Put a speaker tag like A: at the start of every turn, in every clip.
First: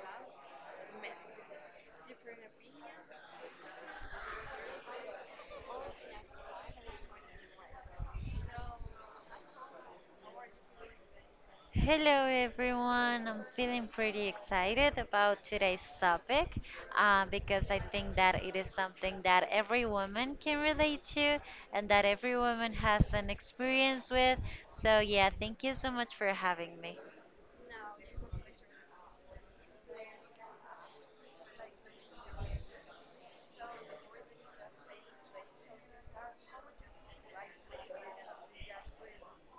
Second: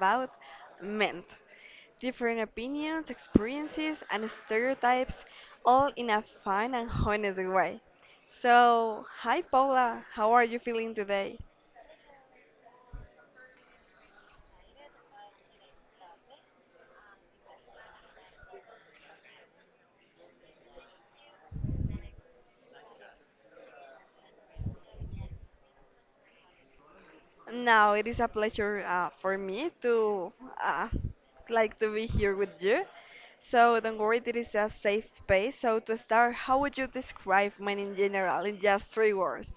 A: about men. Different opinions, experiences, and stereotypes, all in a fun and honest way. So, hi Paula, how are you feeling today?
B: Hello everyone, I'm feeling pretty excited about today's topic because I think that it is something that every woman can relate to and that every woman has an experience with. So, yeah, thank you so much for having me.
A: Now, it is a pleasure for me to uh, like to be here with you. So, don't worry, it is a safe space. So, to start, how would you describe men in general in just three words?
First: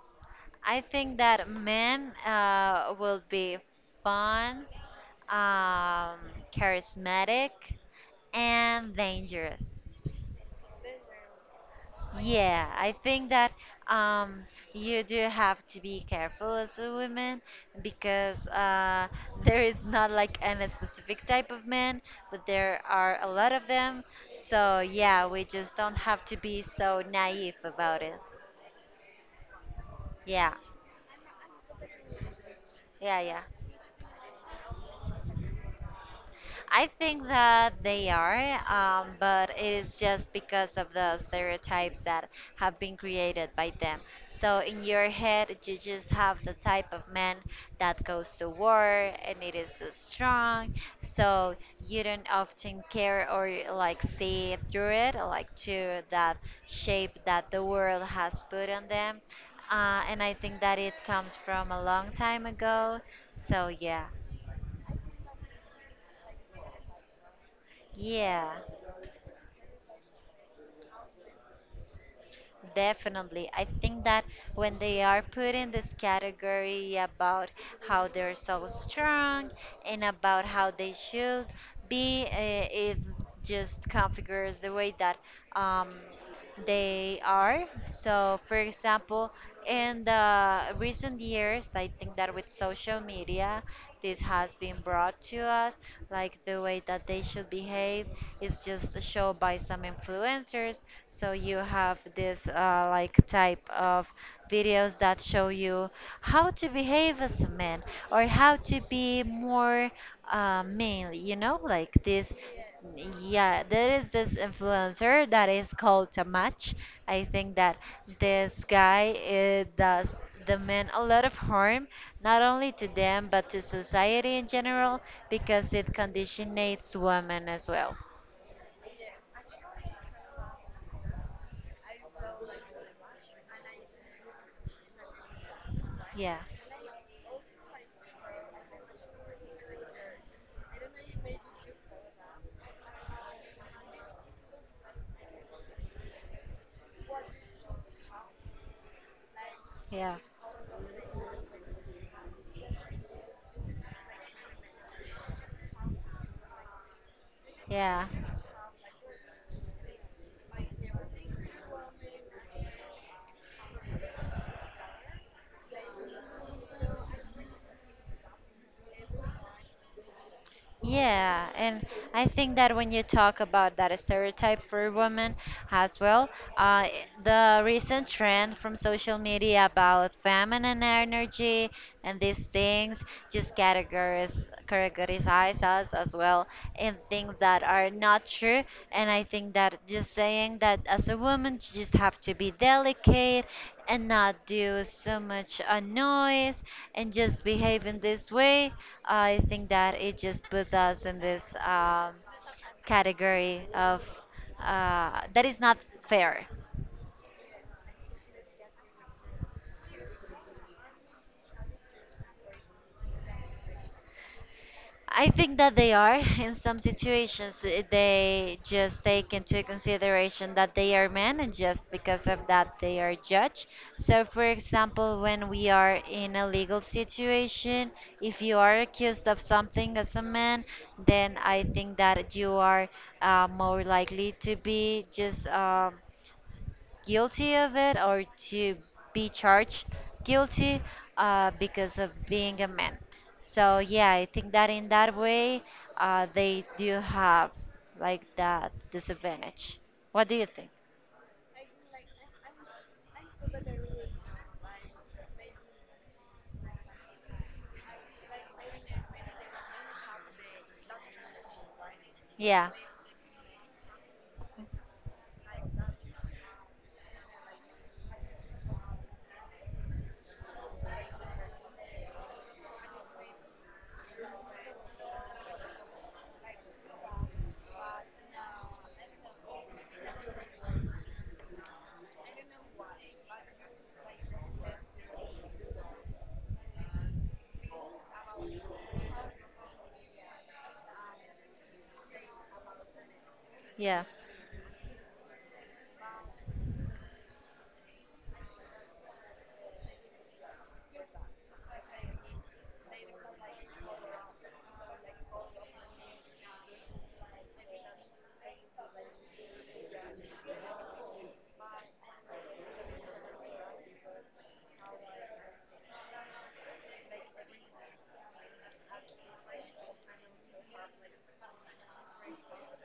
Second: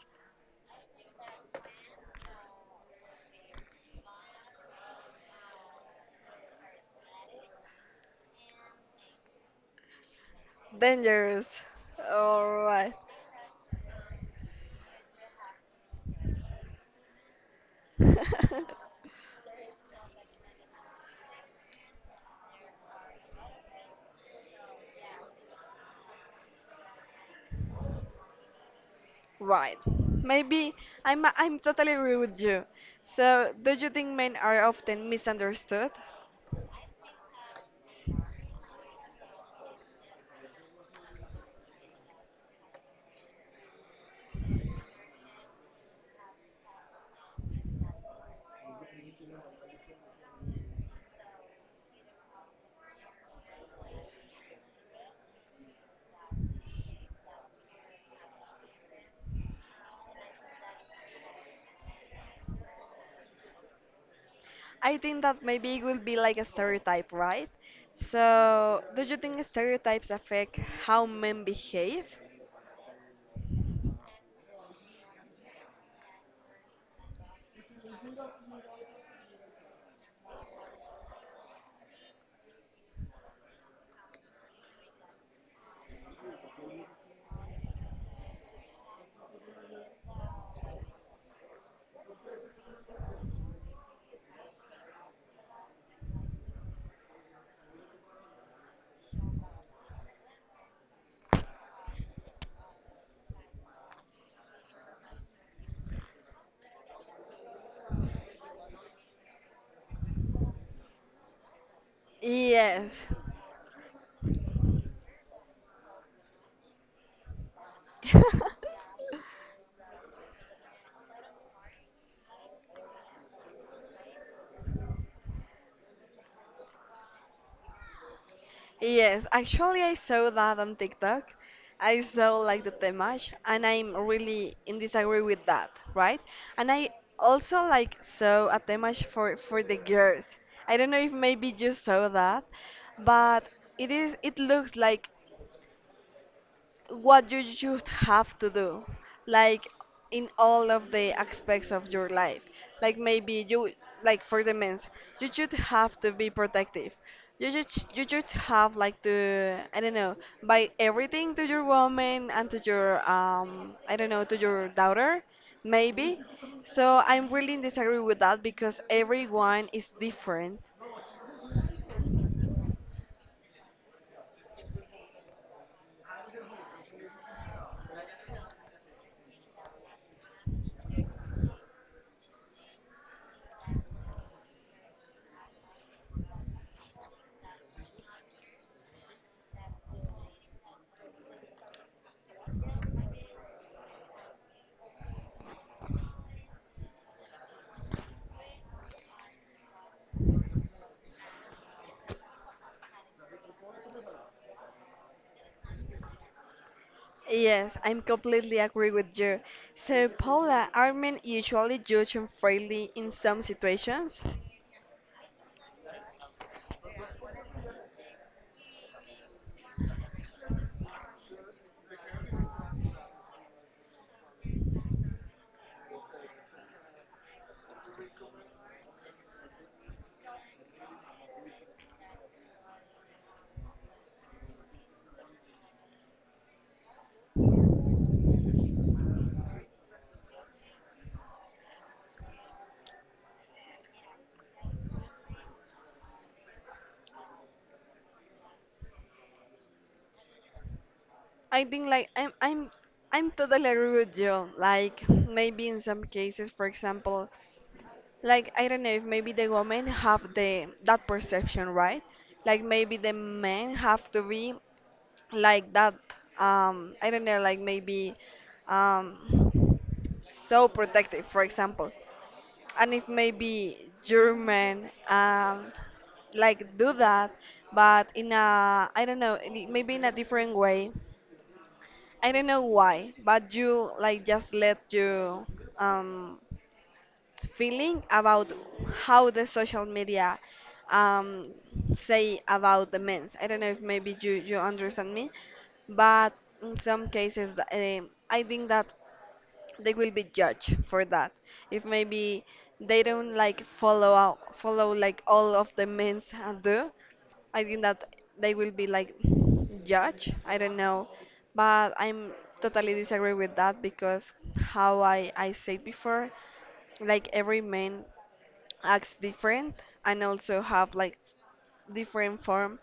B: I think that men will be fun, um, charismatic, and dangerous.
A: Dangerous.
B: Yeah, I
A: Alright.
B: think that um, you do have to be careful as a woman because there is not like a specific type of man, but there are a lot of them. So, yeah, we just don't have to be so naive about it.
A: Right.
B: Yeah,
A: Maybe I'm totally agree with you.
B: yeah, yeah.
A: So, do you think men are often misunderstood?
B: I think that they are, but it is just because of the stereotypes that have been created by them. So in your head, you just have the type of man that goes to war and it is so strong. So you don't often care or like see through it, like to that shape that the world has put on them. And I think that it comes from a long time ago. So yeah,
A: I think that maybe it will be like a stereotype, right?
B: yeah.
A: So, do you think stereotypes affect how men behave?
B: Definitely. I think that when they are put in this category about how they're so strong and about how they should be, it just configures the way that um, they are. So, for example, in the recent years, I think that with social media, this has been brought to us, like the way that they should behave is just shown by some influencers. So you have this like type of videos that show you how to behave as a man or how to be more male, you know, like this.
A: Yes.
B: Yeah, there is this influencer that is called Tamach. I think that this guy does that meant a lot of harm, not only to them, but to society in general, because it conditionates women as well.
A: Yes, actually, I saw that on TikTok. I saw like the temach, and I'm really in disagree with that, right?
B: Yeah,
A: And I also like saw a temach for the girls. I don't know if maybe you saw that, but it looks like what you should have to do, like
B: yeah.
A: in all of the aspects of your life, like maybe you, like for the men's, you should have to be protective, you should you
B: Yeah.
A: should have like to, I don't know, buy everything to your woman and to your, I don't know, to your daughter maybe. So I'm really in disagree with that because everyone is different.
B: Yeah, and I think that when you talk about that stereotype for women as well, uh, the recent trend from social media about feminine energy and these things just categories categorize us as well in things that are not true. And I think that just saying that as a woman, you just have to be delicate and not do so much noise and just behave in this way, I think that it just puts us in this category of that is not fair.
A: Yes, I'm completely agree with you. So, Paula, are men usually judged unfairly in some situations?
B: I think that they are. In some situations, they just take into consideration that they are men, and just because of that, they are judged. So, for example, when we are in a legal situation, if you are accused of something as a man, then I think that you are more likely to be just, guilty of it or to be charged guilty because of being a man. So yeah, I think that in that way they do have like that disadvantage. What do you think?
A: I think like I'm totally agree with you. Like maybe in some cases, for example, like I don't know if maybe the women have the that perception, right? Like
B: Yeah,
A: maybe the men have to be like that. I don't know, like maybe um so protective, for example. And it may be German and like do that, but in a I don't know, maybe in a different way. I don't know why, but you like just let you, um, feeling about how the social media, um, say about the men's. I don't know if
B: yeah,
A: maybe you understand me, but in some cases, I think that they will be judged for that if maybe they don't like follow like all of the men's do. I think that they will be like judged, I don't know, but I'm totally disagree with that because how I said before, like every man acts different and also have like different form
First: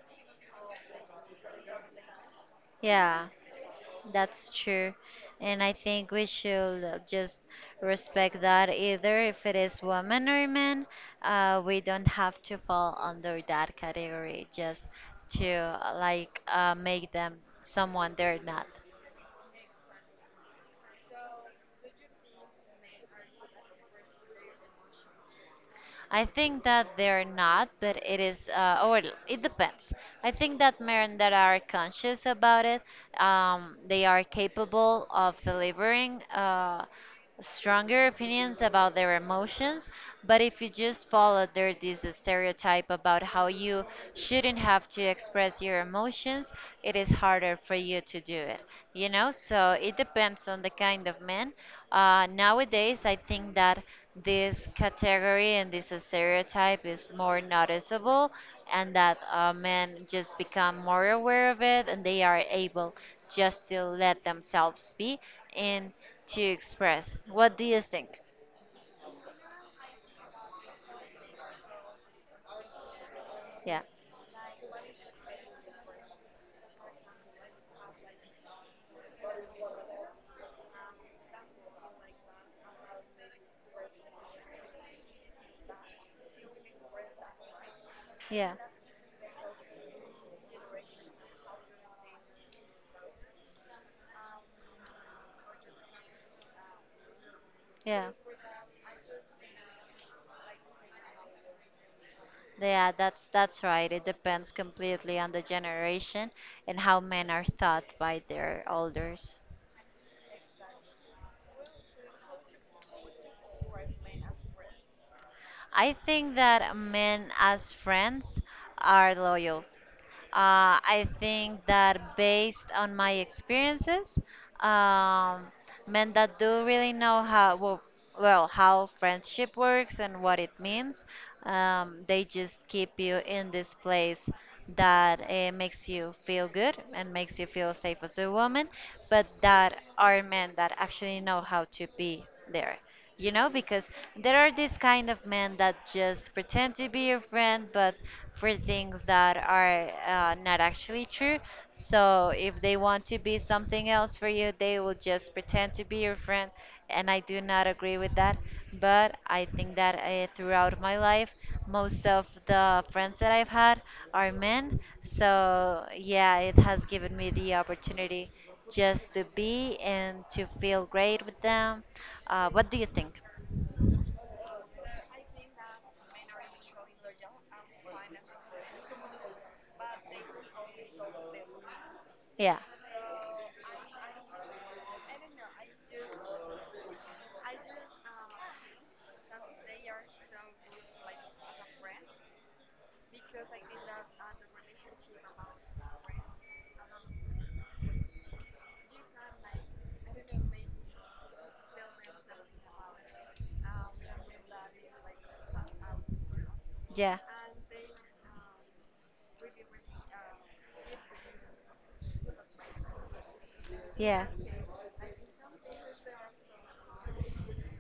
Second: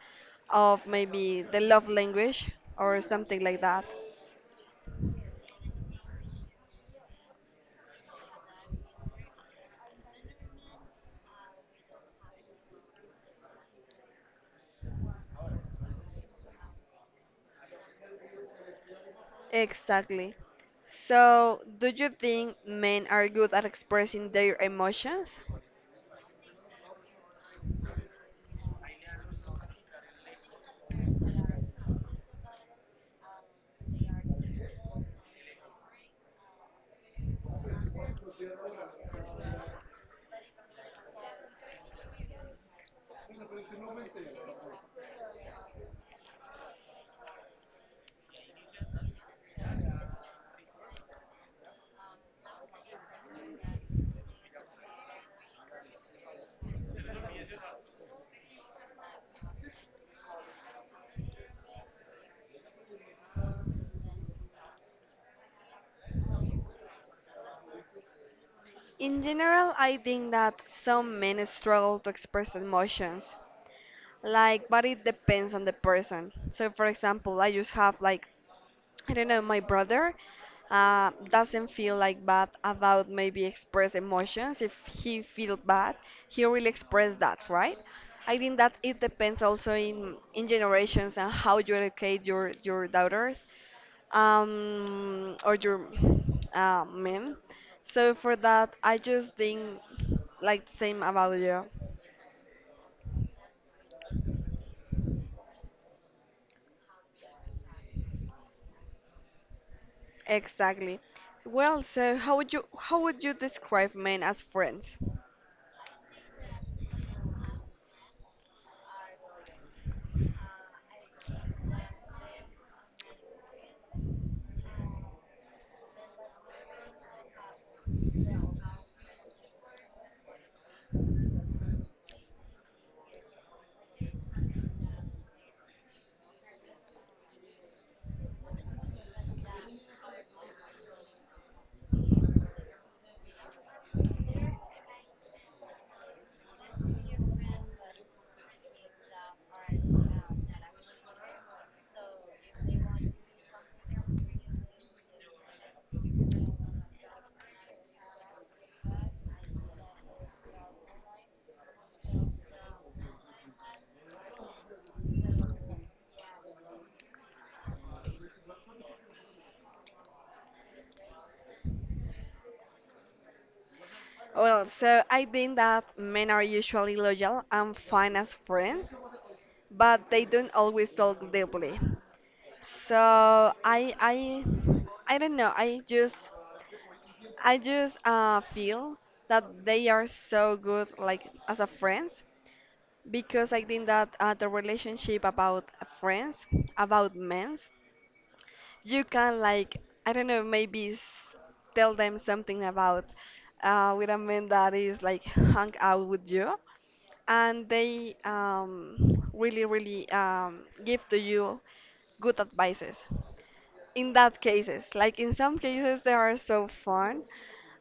A: of maybe the love language or
B: yeah.
A: something like that.
B: That's true. And I think we should just respect that either if it is woman or man. We don't have to fall under that category just to like make them someone they're not.
A: Exactly. So, do you think men are good at expressing their emotions?
B: I think that they're not, but it is, or it depends. I think that men that are conscious about it, they are capable of delivering stronger opinions about their emotions. But if you just follow there this stereotype about how you shouldn't have to express your emotions, it is harder for you to do it. You know, so it depends on the kind of man. Nowadays, I think that this category and this stereotype is more noticeable and that men just become more aware of it and they are able just to let themselves be and to express what do you think
A: In general, I think that some men struggle to express emotions,
B: yeah
A: like, but it depends on the person. So, for example, I just have like, I don't know, my brother doesn't feel like bad about maybe express emotions. If he feel bad, he will express that, right? I
B: yeah
A: think that it depends also in generations and how you educate your daughters, or your men.
B: yeah
A: So for that, I just think like the same about you.
B: yeah that's right it depends completely on the generation and how men are thought by their elders
A: Exactly. Well, so how would you describe men as friends?
B: I think that men as friends are loyal I think that based on my experiences, um, men that do really know how well how friendship works and what it means, they just keep you in this place that makes you feel good and makes you feel safe as a woman, but that are men that actually know how to be there you know because there are these kind of men that just pretend to be your friend but for things that are not actually true so if they want to be something else for you they will just pretend to be your friend and I do not agree with that but I think that throughout my life most of the friends that I've had are men so yeah it has given me the opportunity just to be and to feel great with them. What do you think?
A: Well, so I think that men are usually loyal and fine as friends, but they don't always talk deeply.
B: Yeah,
A: So I I I don't know. I just feel that they are so good like as a friends because I think that the relationship about friends about men, you can like, I don't know, maybe tell them something about, with a man that is like hung out with you,
B: yeah,
A: and they, really really, give to you good advices in
B: yeah,
A: that cases, like in some cases they are so fun,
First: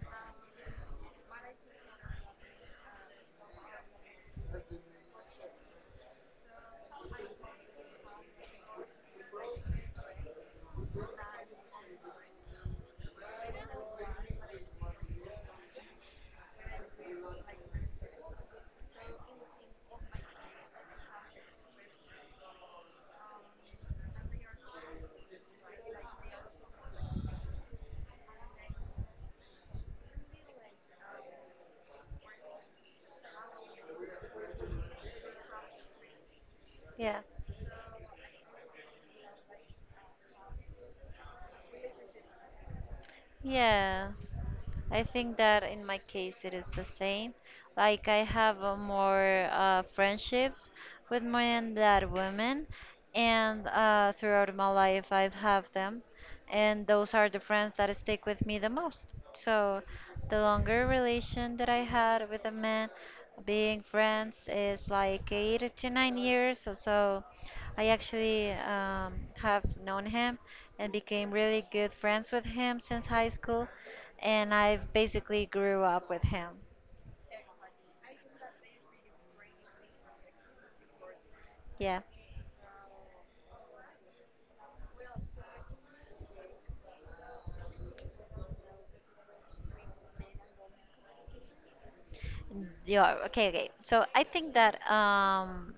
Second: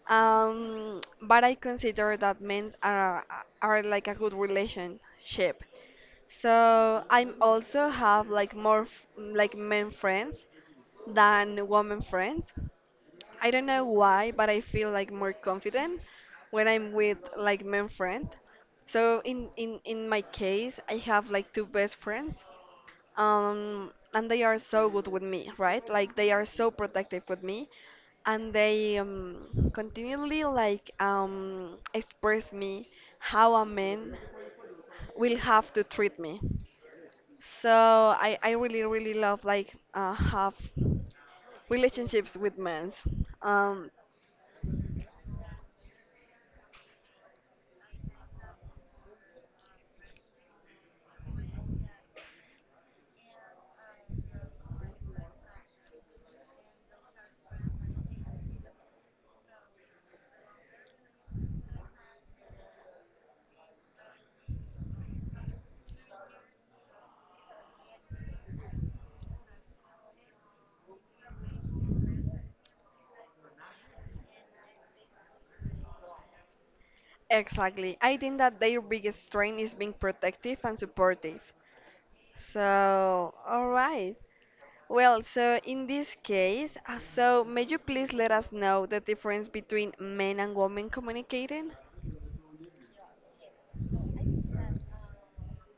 A: but I consider that men are like a good relationship. So I'm also have like more like men friends than women friends. I don't know why, but I feel like more confident when I'm with like men friend. So in my case, I have like two best friends. And they are so good with me, right? Like they are so protective with me, and they, continually like express me how a man will have to treat me.
B: yeah,
A: So I really really love like have relationships with men. Um
B: yeah. I think that in my case it is the same. Like I have more friendships with men than women, and throughout my life I've have them, and those are the friends that stick with me the most. So the longer relation that I had with a man, being friends is like 8 to 9 years. So I actually have known him and became really good friends with him since high school and I basically grew up with him.
A: Exactly. I think that their biggest strength is being protective and supportive.
B: Yeah.
A: So, all right. Well, so in this case, so may you please let us know the difference between men and women communicating?
B: Yeah, okay, okay. So I think that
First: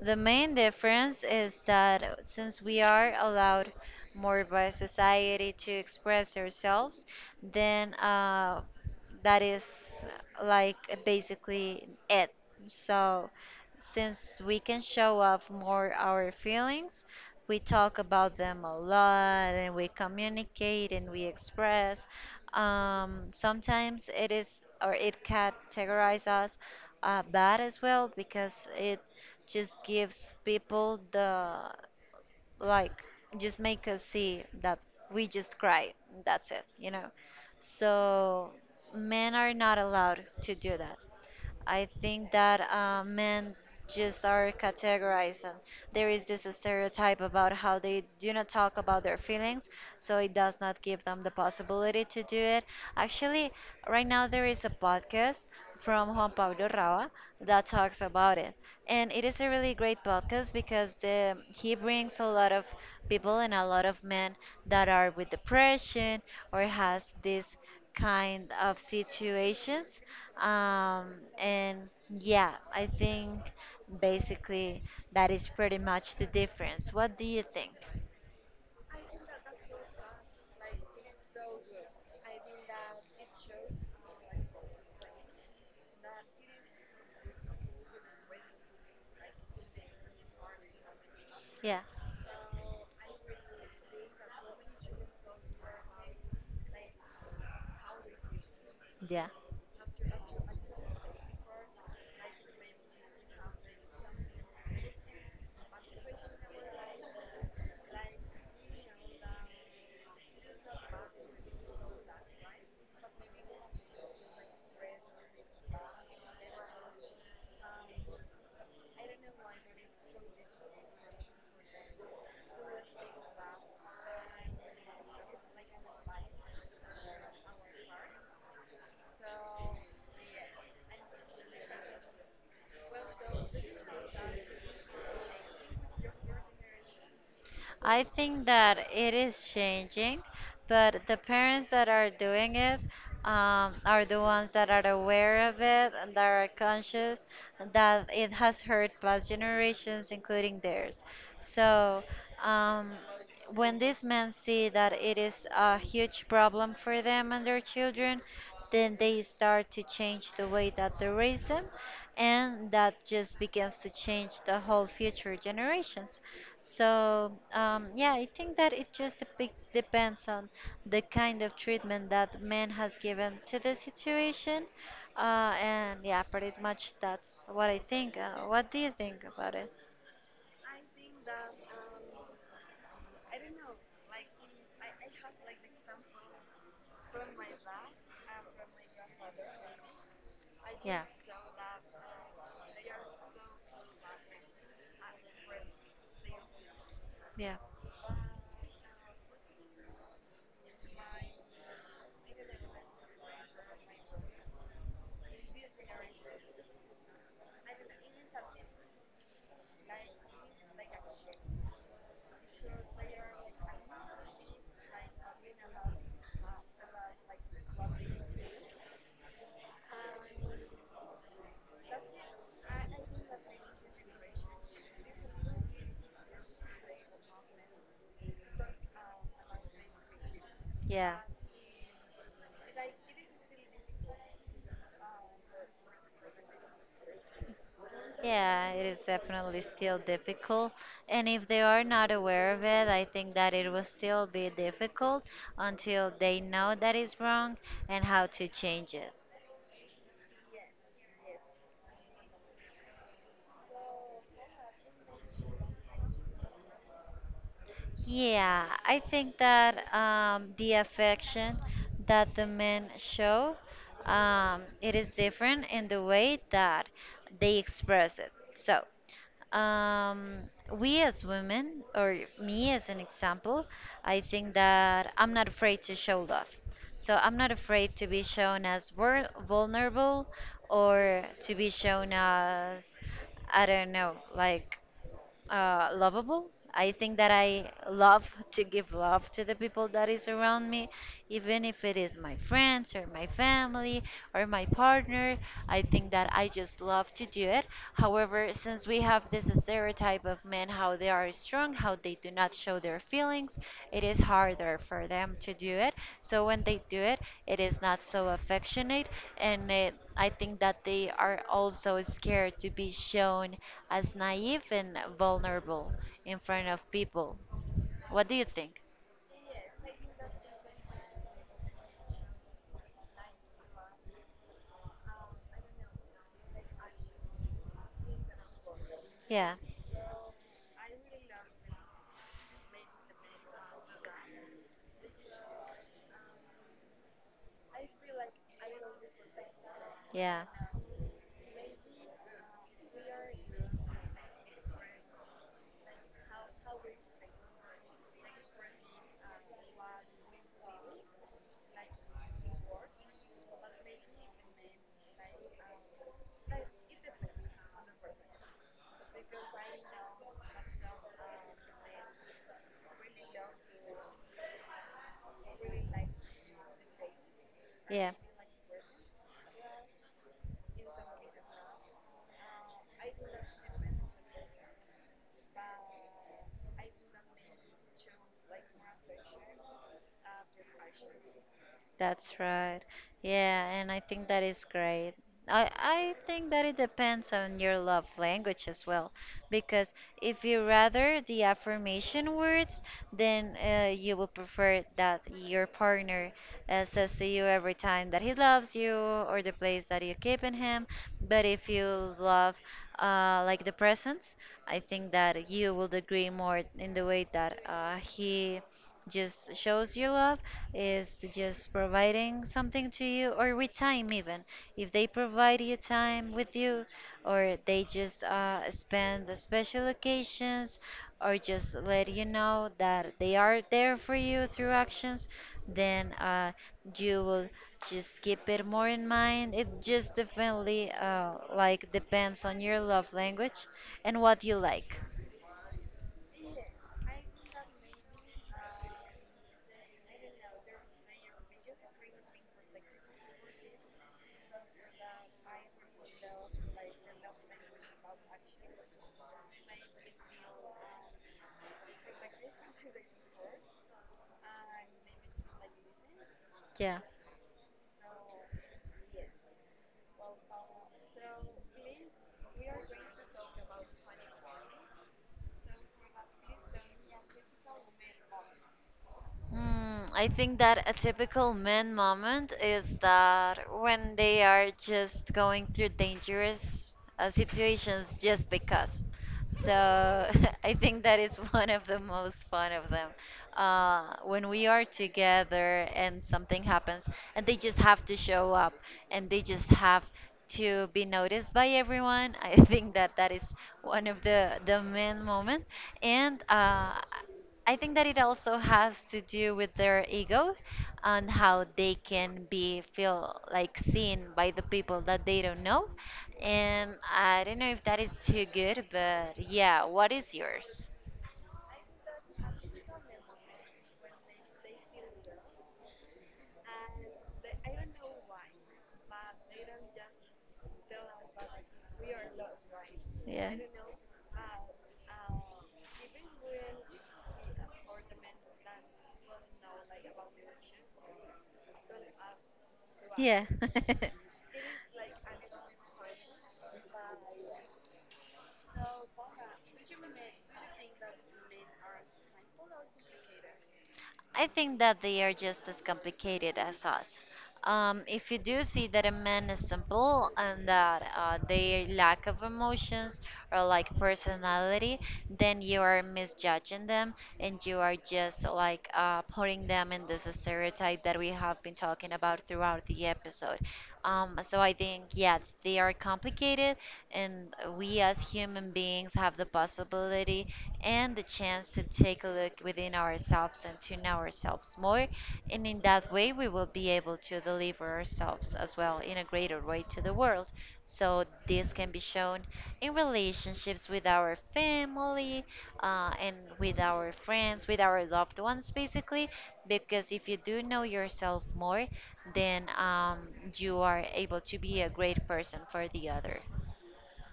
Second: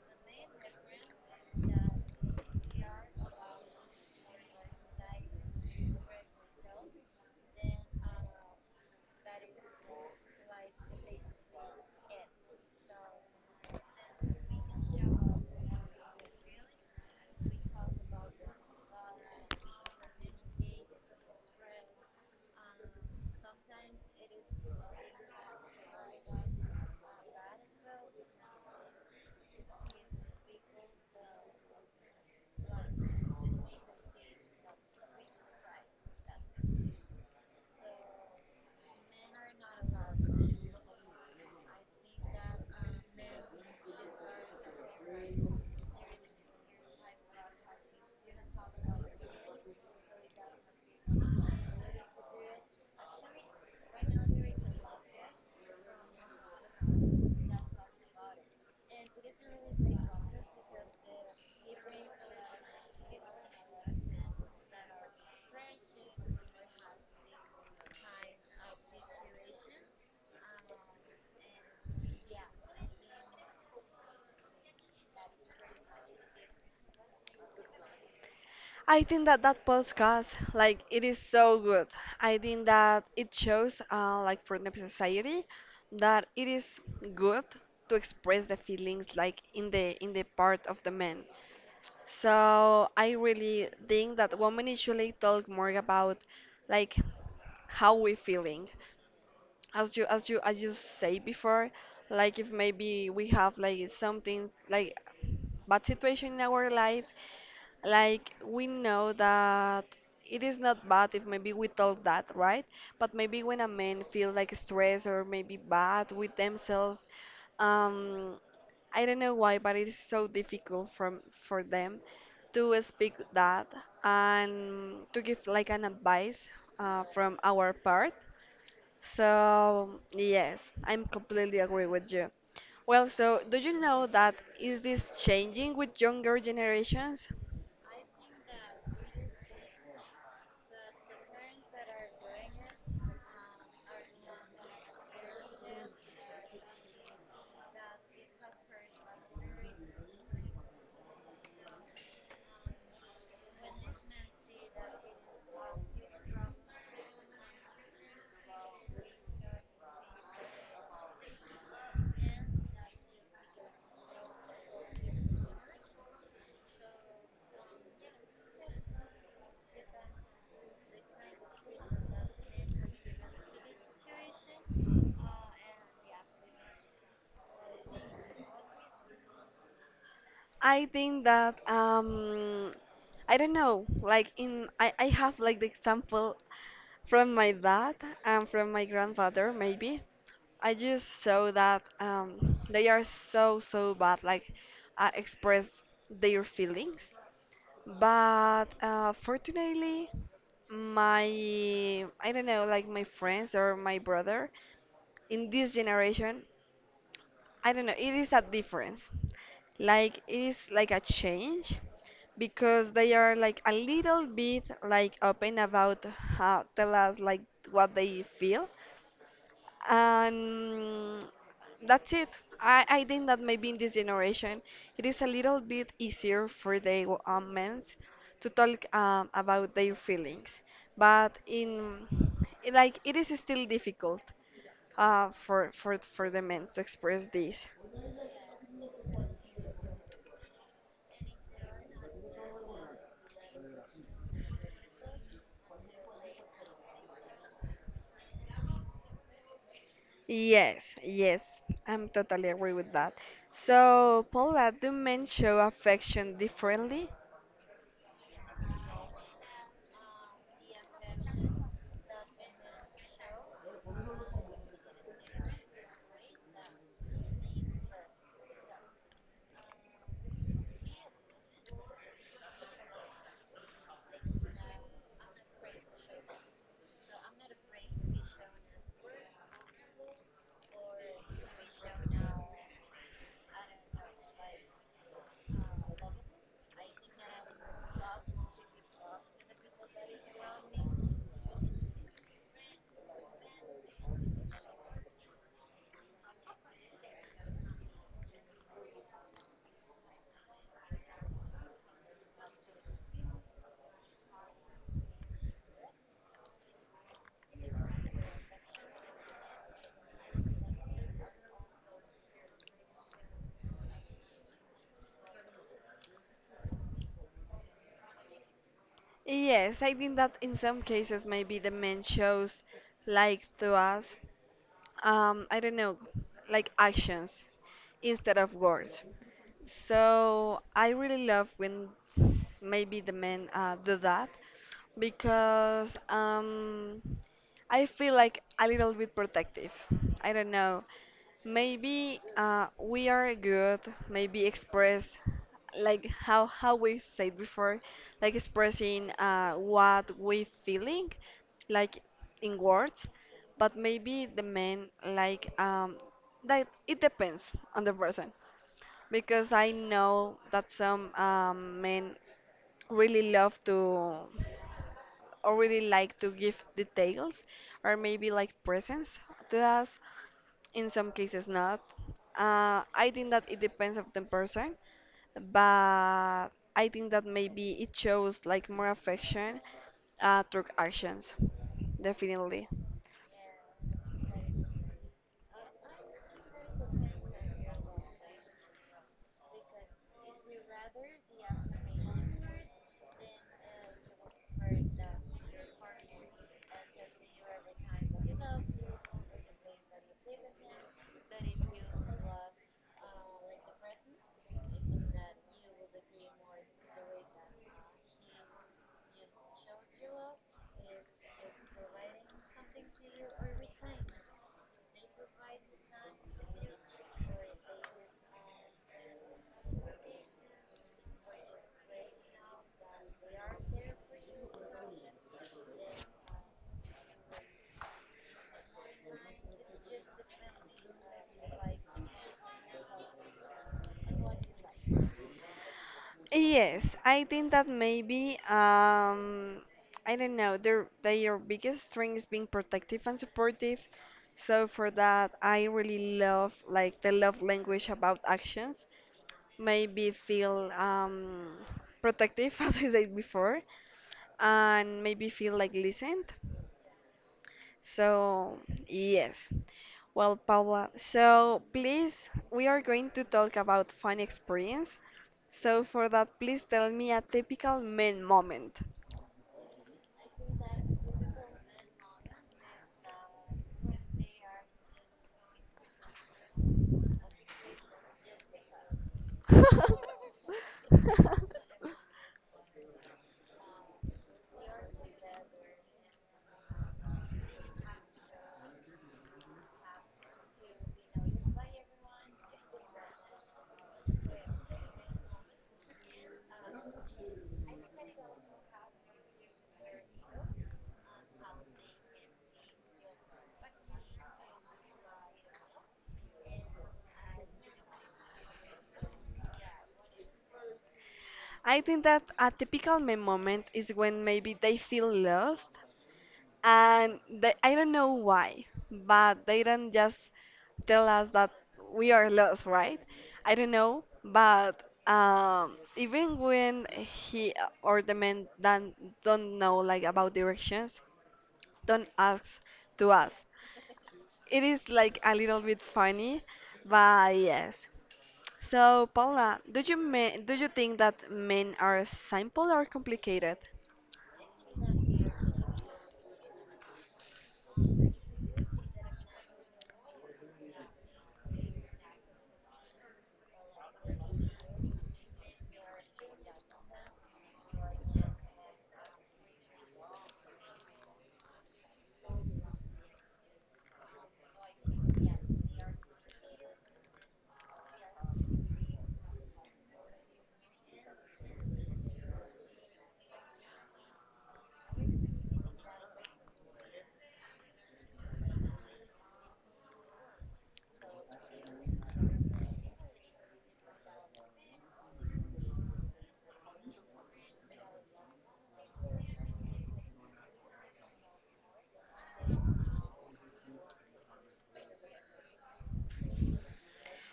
B: the main difference is that since we are allowed more by society to express ourselves, then that is like basically it. So, since we can show off more our feelings, we talk about them a lot and we communicate and we express. Sometimes it is or it categorize us bad as well because it just gives people the like just make us see that we just cry. That's it, you know. So men are not allowed to do that. I think that men just are categorized. And there is this stereotype about how they do not talk about their feelings, so it does not give them the possibility to do it. Actually, right now there is a podcast from Juan Pablo Rao that talks about it, and it is a really great podcast because the he brings a lot of people and a lot of men that are with depression or has this kind of situations. Um, and yeah, I think basically that is pretty much the difference. What do you think?
A: I think that that podcast, like, it is so good. I think that it shows, like, for the society, that it is good to express the feelings, like, in the part of the men.
B: Yeah,
A: So I really think that women usually talk more about like how we feeling,
B: yeah.
A: as you say before, like if maybe we have like something like bad situation in our life, like we know that it is not bad if maybe we told that, right? But maybe when a man feel like stressed or maybe bad with themselves, um I don't know why, but it is so difficult from for them to speak that and to give like an advice, from our part. So, yes, I'm completely agree with you. Well, so do you know that is this changing with younger generations?
B: I think that it is changing, but the parents that are doing it are the ones that are aware of it and that are conscious that it has hurt past generations, including theirs. So, um, when these men see that it is a huge problem for them and their children, then they start to change the way that they raise them, and that just begins to change the whole future generations. So, yeah, I think that it just depends on the kind of treatment that man has given to the situation. And yeah, pretty much that's what I think. What do you think about it?
A: I think that I don't know, like in I have like the example from my dad and from my grandfather maybe. I
B: Yeah.
A: just saw that they are so so bad like, express their feelings.
B: Yeah.
A: But fortunately, my I don't know, like my friends or my brother in this generation, I don't know, it is a difference. Like it is like a change because they are like a little bit like open about how tell us like what they feel, and that's it. I think that maybe in this generation it is a little bit easier for the, men to talk about their feelings,
B: Yeah.
A: but in like it is still difficult, for the men to express this.
B: Yeah, it is definitely still difficult. And if they are not aware of it, I think that it will still be difficult until they know that it's wrong and how to change it.
A: Yes, yes, I'm totally agree with that. So, Paula, do men show affection differently?
B: Yeah, I think that the affection that the men show, it is different in the way that they express it. So, um, we as women, or me as an example, I think that I'm not afraid to show love. So I'm not afraid to be shown as vulnerable or to be shown as, I don't know, like lovable. I think that I love to give love to the people that is around me, even if it is my friends or my family or my partner. I think that I just love to do it. However, since we have this stereotype of men, how they are strong, how they do not show their feelings, it is harder for them to do it. So when they do it, it is not so affectionate, and it, I think that they are also scared to be shown as naive and vulnerable in front of people. What do you think?
A: Yes, I think that in some cases maybe the men shows like to us, I don't know, like actions instead of words.
B: Yeah,
A: So I really love when maybe the men do that because, I feel like a little bit protective. I
B: yeah,
A: don't know. Maybe, we are good. Maybe express like how we said before, like expressing, what we feeling, like in words. But maybe the men like, that. It depends on the person because I know that some, men really love to really like to give details or
B: yeah.
A: maybe like presents to us. In some cases, not. I think that it depends of the person, but I think that maybe it shows like more affection, through actions,
B: That's
A: definitely.
B: right. Yeah, and I think that is great. I think that it depends on your love language as well, because if you rather the affirmation words, then you will prefer that your partner says to you every time that he loves you or the place that you keep in him. But if you love like the presence, I think that you will agree more in the way that he just shows you love is just providing something to you, or with time, even if they provide you time with you, or they just spend the special occasions, or just let you know that they are there for you through actions, then you will just keep it more in mind. It just definitely like depends on your love language and what you like,
A: Yes, I think that maybe I don't know, their biggest strength is being protective and supportive. So for that, I really love like the love language about actions. Maybe feel protective as I said before, and maybe feel like listened.
B: yeah.
A: So, yes. Well, Paula, so please, we are going to talk about fun experience. So for that, please tell me a typical man moment.
B: Hmm, I think that a typical man moment is that when they are just going through dangerous situations just because. So, I think that is one of the most fun of them. When we are together and something happens, and they just have to show up and they just have to be noticed by everyone, I think that that is one of the main moment. And I think that it also has to do with their ego and how they can be feel like seen by the people that they don't know. And I don't know if that is too good, but yeah, what is yours?
A: I think that a typical man moment is when maybe they feel lost and they, I don't know why, but they don't just tell us that we are lost, right? I don't know, but, even when he or the men don't know like about directions, don't ask to
B: Ask
A: us.
B: Yeah.
A: It is like a little bit funny, but yes. So Paula, do you think that men are simple or complicated?
B: I think that they are just as complicated as us. If you do see that a man is simple and that they lack of emotions or like personality, then you are misjudging them and you are just like putting them in this stereotype that we have been talking about throughout the episode. So I think, yeah, they are complicated, and we as human beings have the possibility and the chance to take a look within ourselves and to know ourselves more. And in that way, we will be able to deliver ourselves as well in a greater way to the world. So this can be shown in relationships with our family and with our friends, with our loved ones, basically, because if you do know yourself more, then you are able to be a great person for the other.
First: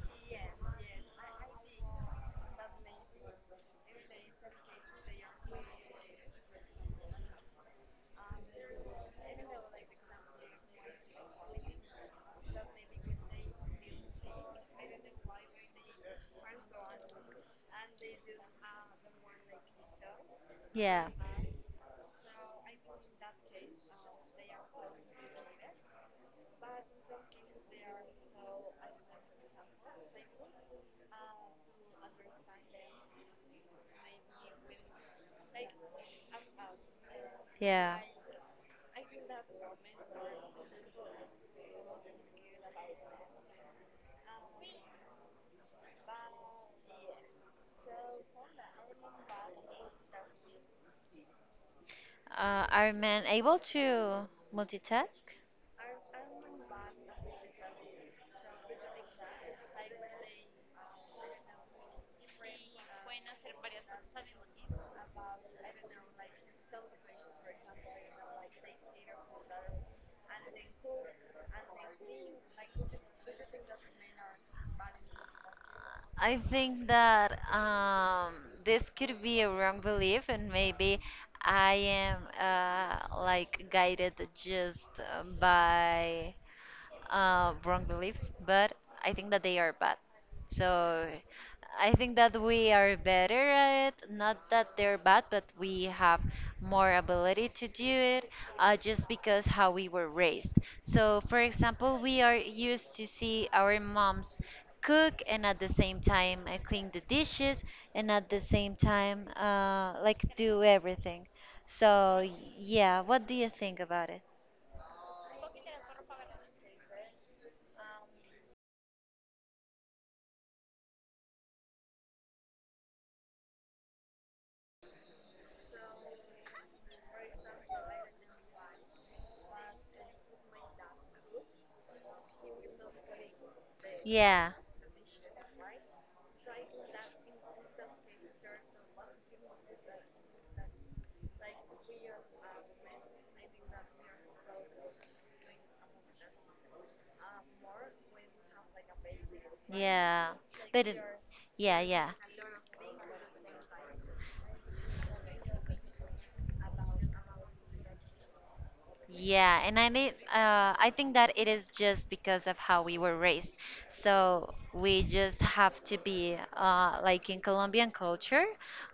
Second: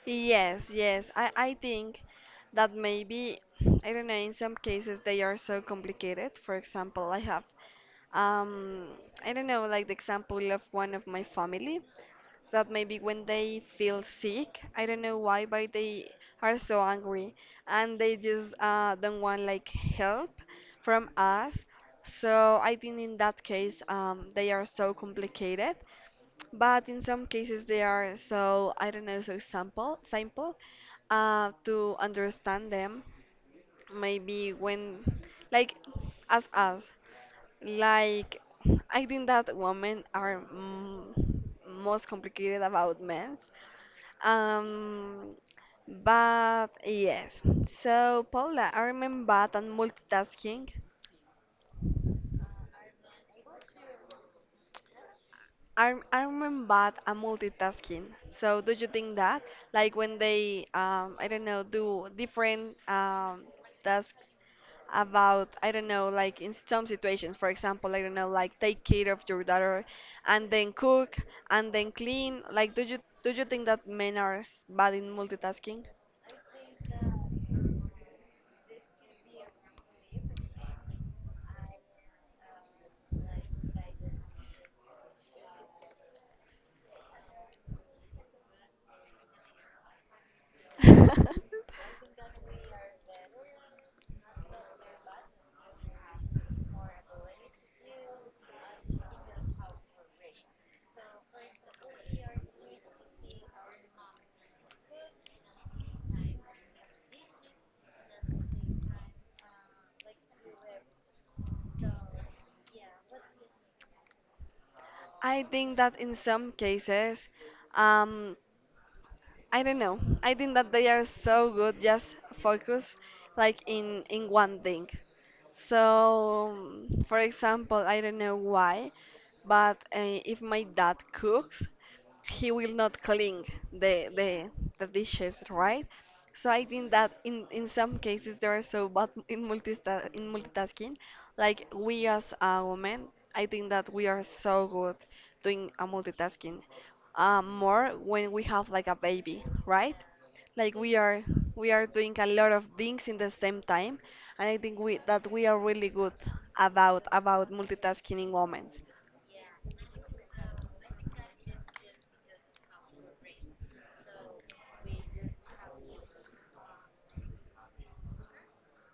A: Yes, yes. I think that maybe, I don't know, in some cases they are so complicated. For example, I have, um, I don't know, like the example of one of my family that maybe when they feel sick, I don't know why, but they are so angry and they just, don't want like help
B: Yeah.
A: from us. So I think in that case, they are so complicated, but in some cases they are so, I don't know, so simple to understand them maybe when like as us,
B: Yeah.
A: like I think that women are, most complicated about men, um but yes. So Paula, I remember that multitasking,
B: Are men able to multitask?
A: I'm bad at multitasking. So do you think that, like when they, I don't know, do different, tasks about, I don't know, like in some situations, for example, I don't know, like take care of your daughter, and then cook, and then clean. Like, do you think that men are bad in multitasking?
B: I think that this could be a wrong belief, and maybe I am like guided just by wrong beliefs, but I think that they are bad. So I think that we are better at it. Not that they're bad, but we have more ability to do it just because how we were raised. So, for example, we are used to see our moms cook and at the same time clean the dishes and at the same time like do everything. So, yeah, what do you think about it?
A: I think that in some cases, um, I don't know. I think that they are so good just focus like in one thing. So, for example, I don't know why, but if my dad cooks, he will not clean the the
B: Yeah,
A: the dishes, right? So I think that in some cases they are so bad in multista in multitasking. Like we as a woman, I think that we are so good doing a multitasking more when we have like a baby, right?
B: yeah.
A: Like
B: But
A: we
B: it,
A: are we
B: yeah,
A: are
B: yeah.
A: doing a lot of things in the same time, and I think we that we are really good about multitasking in women.
B: Yeah, and I need, I think that it is just because of how we were raised. So we just have to be, like in Colombian culture,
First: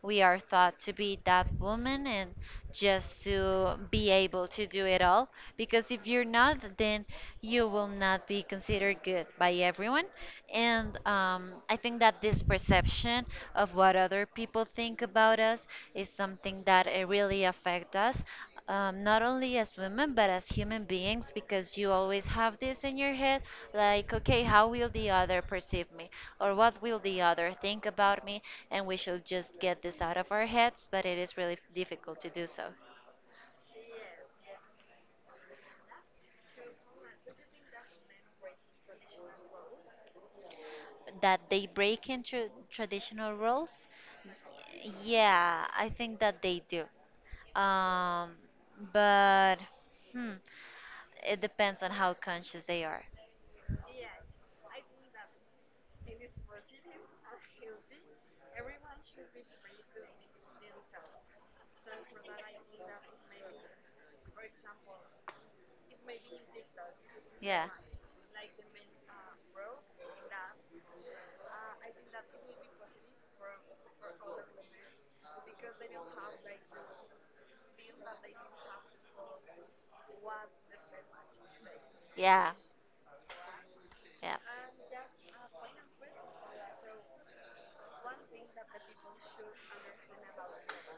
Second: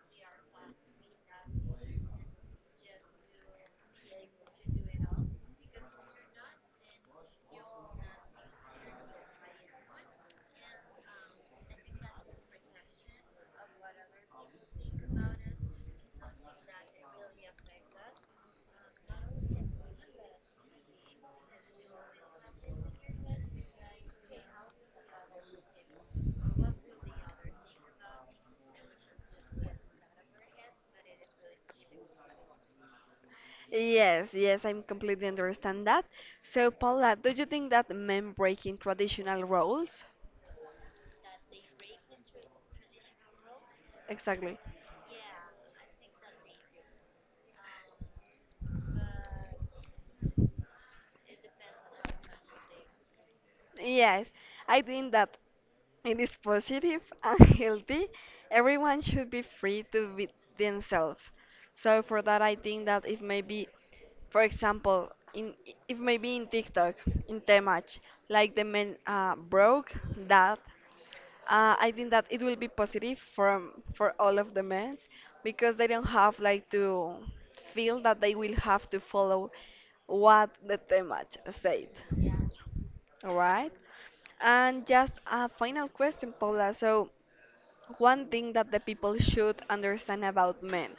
B: we are thought to be that woman and just to be able to do it all. Because if you're not, then you will not be considered good by everyone. And I think that this perception of what other people think about us is something that it really affects us, not only as women but as human beings, because you always have this in your head, like, okay, how will the other perceive me, or what will the other think about me? And we should just get this out of our heads, but it is really difficult to do so.
A: Yes, yes, I'm completely understand that. So Paula, do you think that men breaking traditional roles?
B: That they break into traditional roles?
A: Exactly.
B: Yeah, I think that they do. um, but, hmm, it depends on how conscious they are.
A: Yes, I think that it is positive and healthy. Everyone should be free to be themselves. So for that, I think that if maybe, for example, in if maybe in TikTok, in
B: Yeah.
A: Temach, like the men broke that, I think that it will be positive for all of the men because they don't have like to feel that they will have to follow what the Temach said.
B: Yeah.
A: All right.
B: Yeah.
A: And just a final question, Paula. So, one thing that the people should understand about men.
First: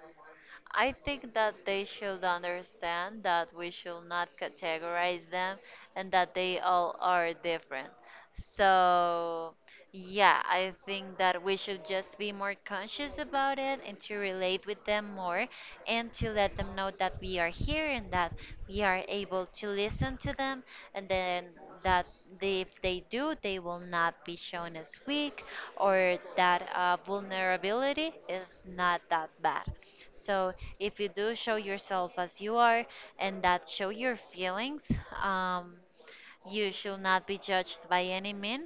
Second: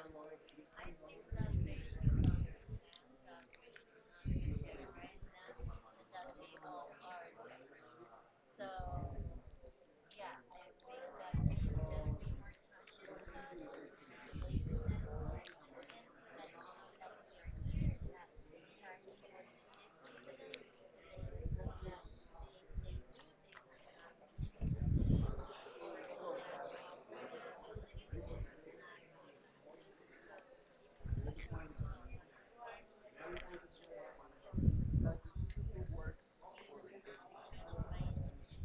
B: I think that they should understand that we should not categorize them and that they all are different. So, yeah, I think that we should just be more conscious about it and to relate with them more and to let them know that we are here and that we are able to listen to them, and then that they, if they do, they will not be shown as weak, or that vulnerability is not that bad. So if you do show yourself as you are and that show your feelings, um, you should not be judged by any mean.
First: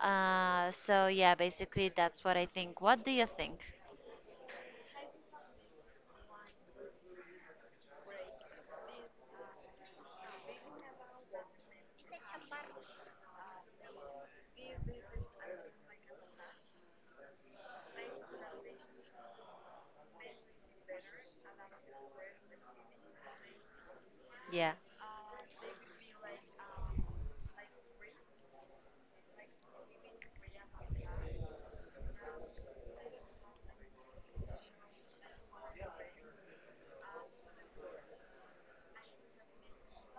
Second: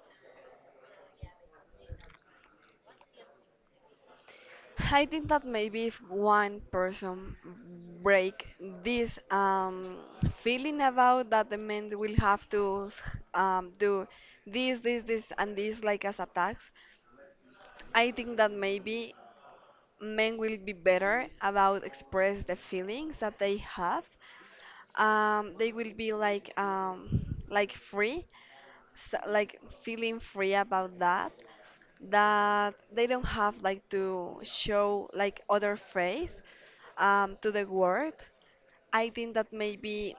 B: So yeah, basically that's what I think. What do you think?
A: I think that maybe if one person break this feeling about that the men will have to do this, this, this, and this like as a tax, I think that maybe men will be better about express the feelings that they have
B: Yeah,
A: they will be like free so, like feeling free about that that they don't have like to show like other face to the world. I think that maybe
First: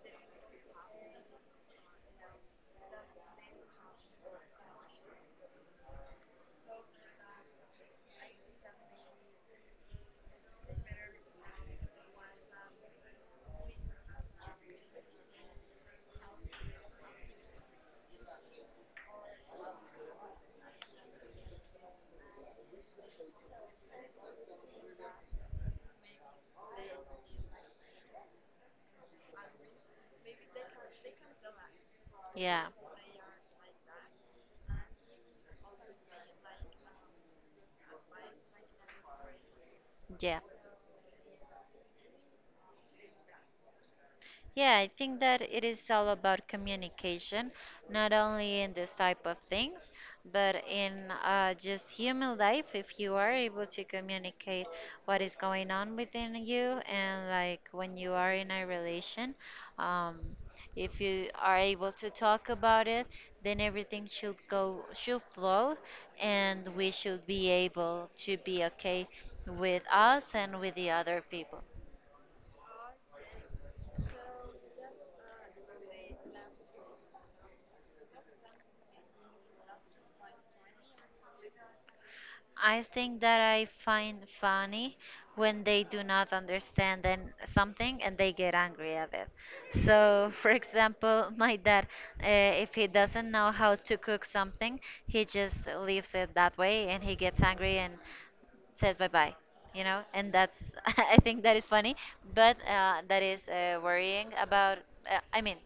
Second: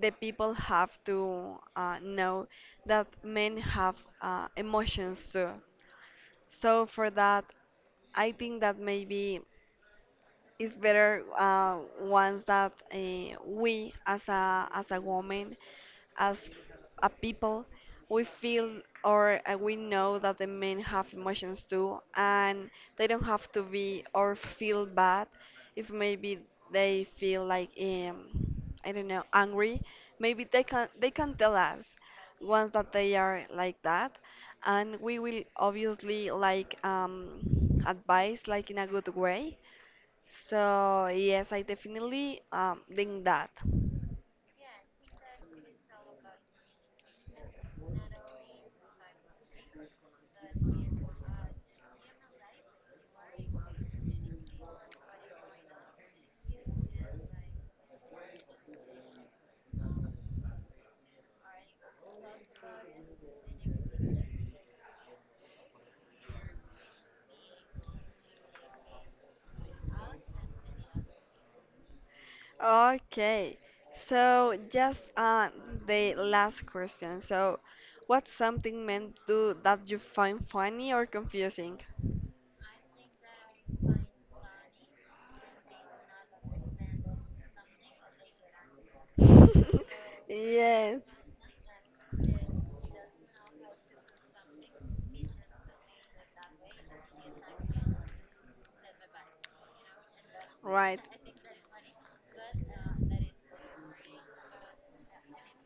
A: the people have to know that men have emotions too. So for that I think that maybe it's better ones that we as a woman, as a people, we feel or we know that the men have emotions too, and they don't have to be or feel bad if maybe they feel like I don't know, angry. Maybe they can tell us
B: yeah,
A: once that they are like that, and we will obviously like advise like in a good way.
B: yeah.
A: So, yes, I definitely think that.
B: Yeah, I think that it is all about communication, not only in this type of things, but in just human life. If you are able to communicate what is going on within you, and like when you are in a relation, um, if you are able to talk about it, then everything should go, should flow, and we should be able to be okay with us and with the other people.
A: Okay, so just the last question. So, what's something meant to that you find funny or confusing?
B: I think that I find funny when they do not understand something and they get angry at it. So, for
A: Yes.
B: example, my dad, if he doesn't know how to cook something, he just leaves it that way and he gets angry and says bye bye, you know? And that's,
A: Right.
B: I think that is funny, but that is worrying about, I mean,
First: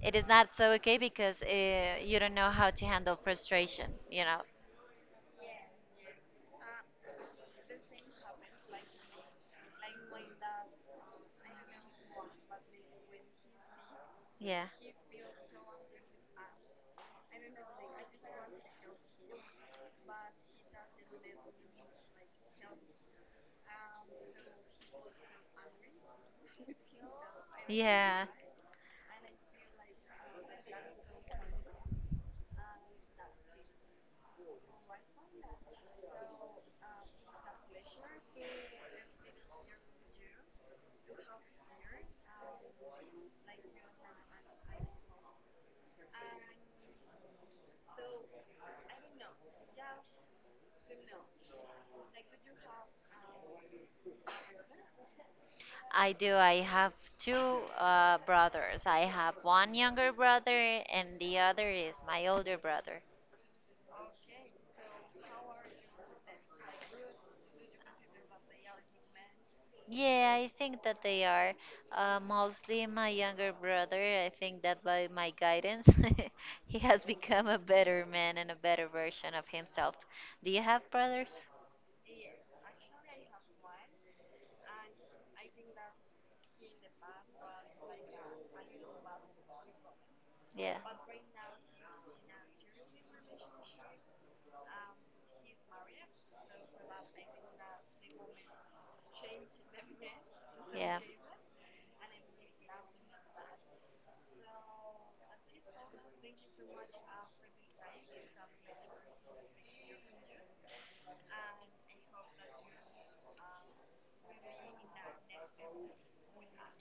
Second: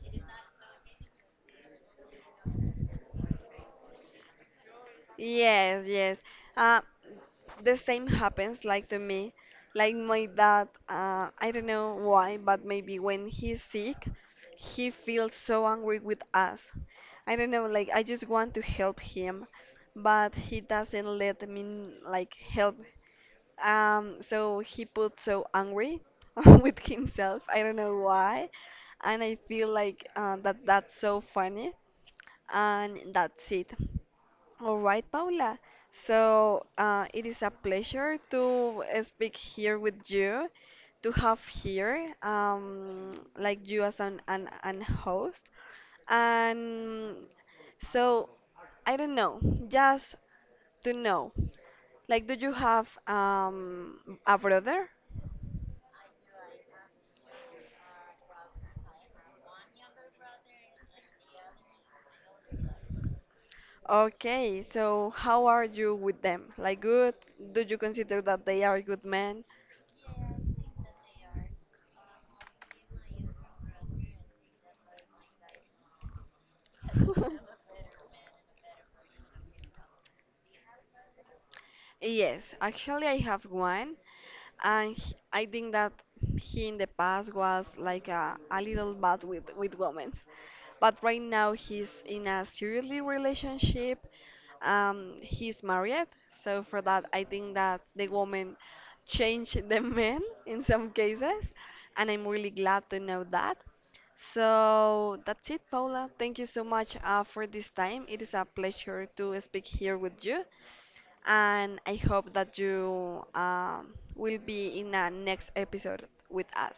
B: it is not so okay because you don't know how to handle frustration, you know?
A: Yes, yes. Uh, the same happens like to me, like my dad, I don't know why, but maybe when he's sick
B: Yeah.
A: he feels so angry with us. I don't know, like I just want to help him but he doesn't let me like help. So he puts so angry with himself, I don't know
B: Yeah.
A: why. And I feel like that that's so funny. And that's it, all right, Paula. So it is a pleasure to speak here with you, to have here like you as an host. And so I don't know, just to know, like do you have a brother?
B: I do. I have two brothers. I have one younger brother, and the other is my older brother.
A: Okay, so how are you with them? Like good? Do you consider that they are good men?
B: Yeah, I think that they are mostly my younger brother. I think that by my guidance, he has become a better man and a better version of himself. Do you have brothers?
A: Yes, actually I have one. And he- I think that he in the past was like a little bad with women. But right now he's in a seriously relationship. He's married. So for that, I think that the woman changed the men in
B: Yeah.
A: some
B: Yeah.
A: cases. And I'm really glad to know that. So that's it, Paula. Thank you so much for this time. It is a pleasure to speak here with you and I hope that you will be in a next episode with us.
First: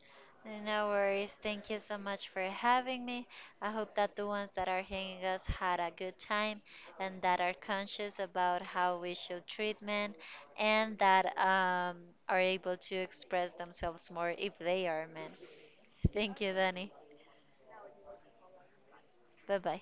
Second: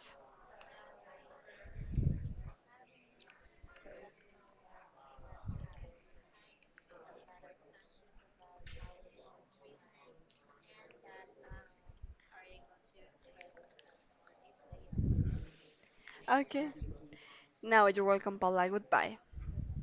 B: No worries. Thank you so much for having me. I hope that the ones that are hearing us had a good time and that are conscious about how we should treat men and that are able to express themselves more if they are men. Thank you,
A: Okay.
B: Danny.
A: Now you're welcome, Paula. Goodbye.
B: Bye bye.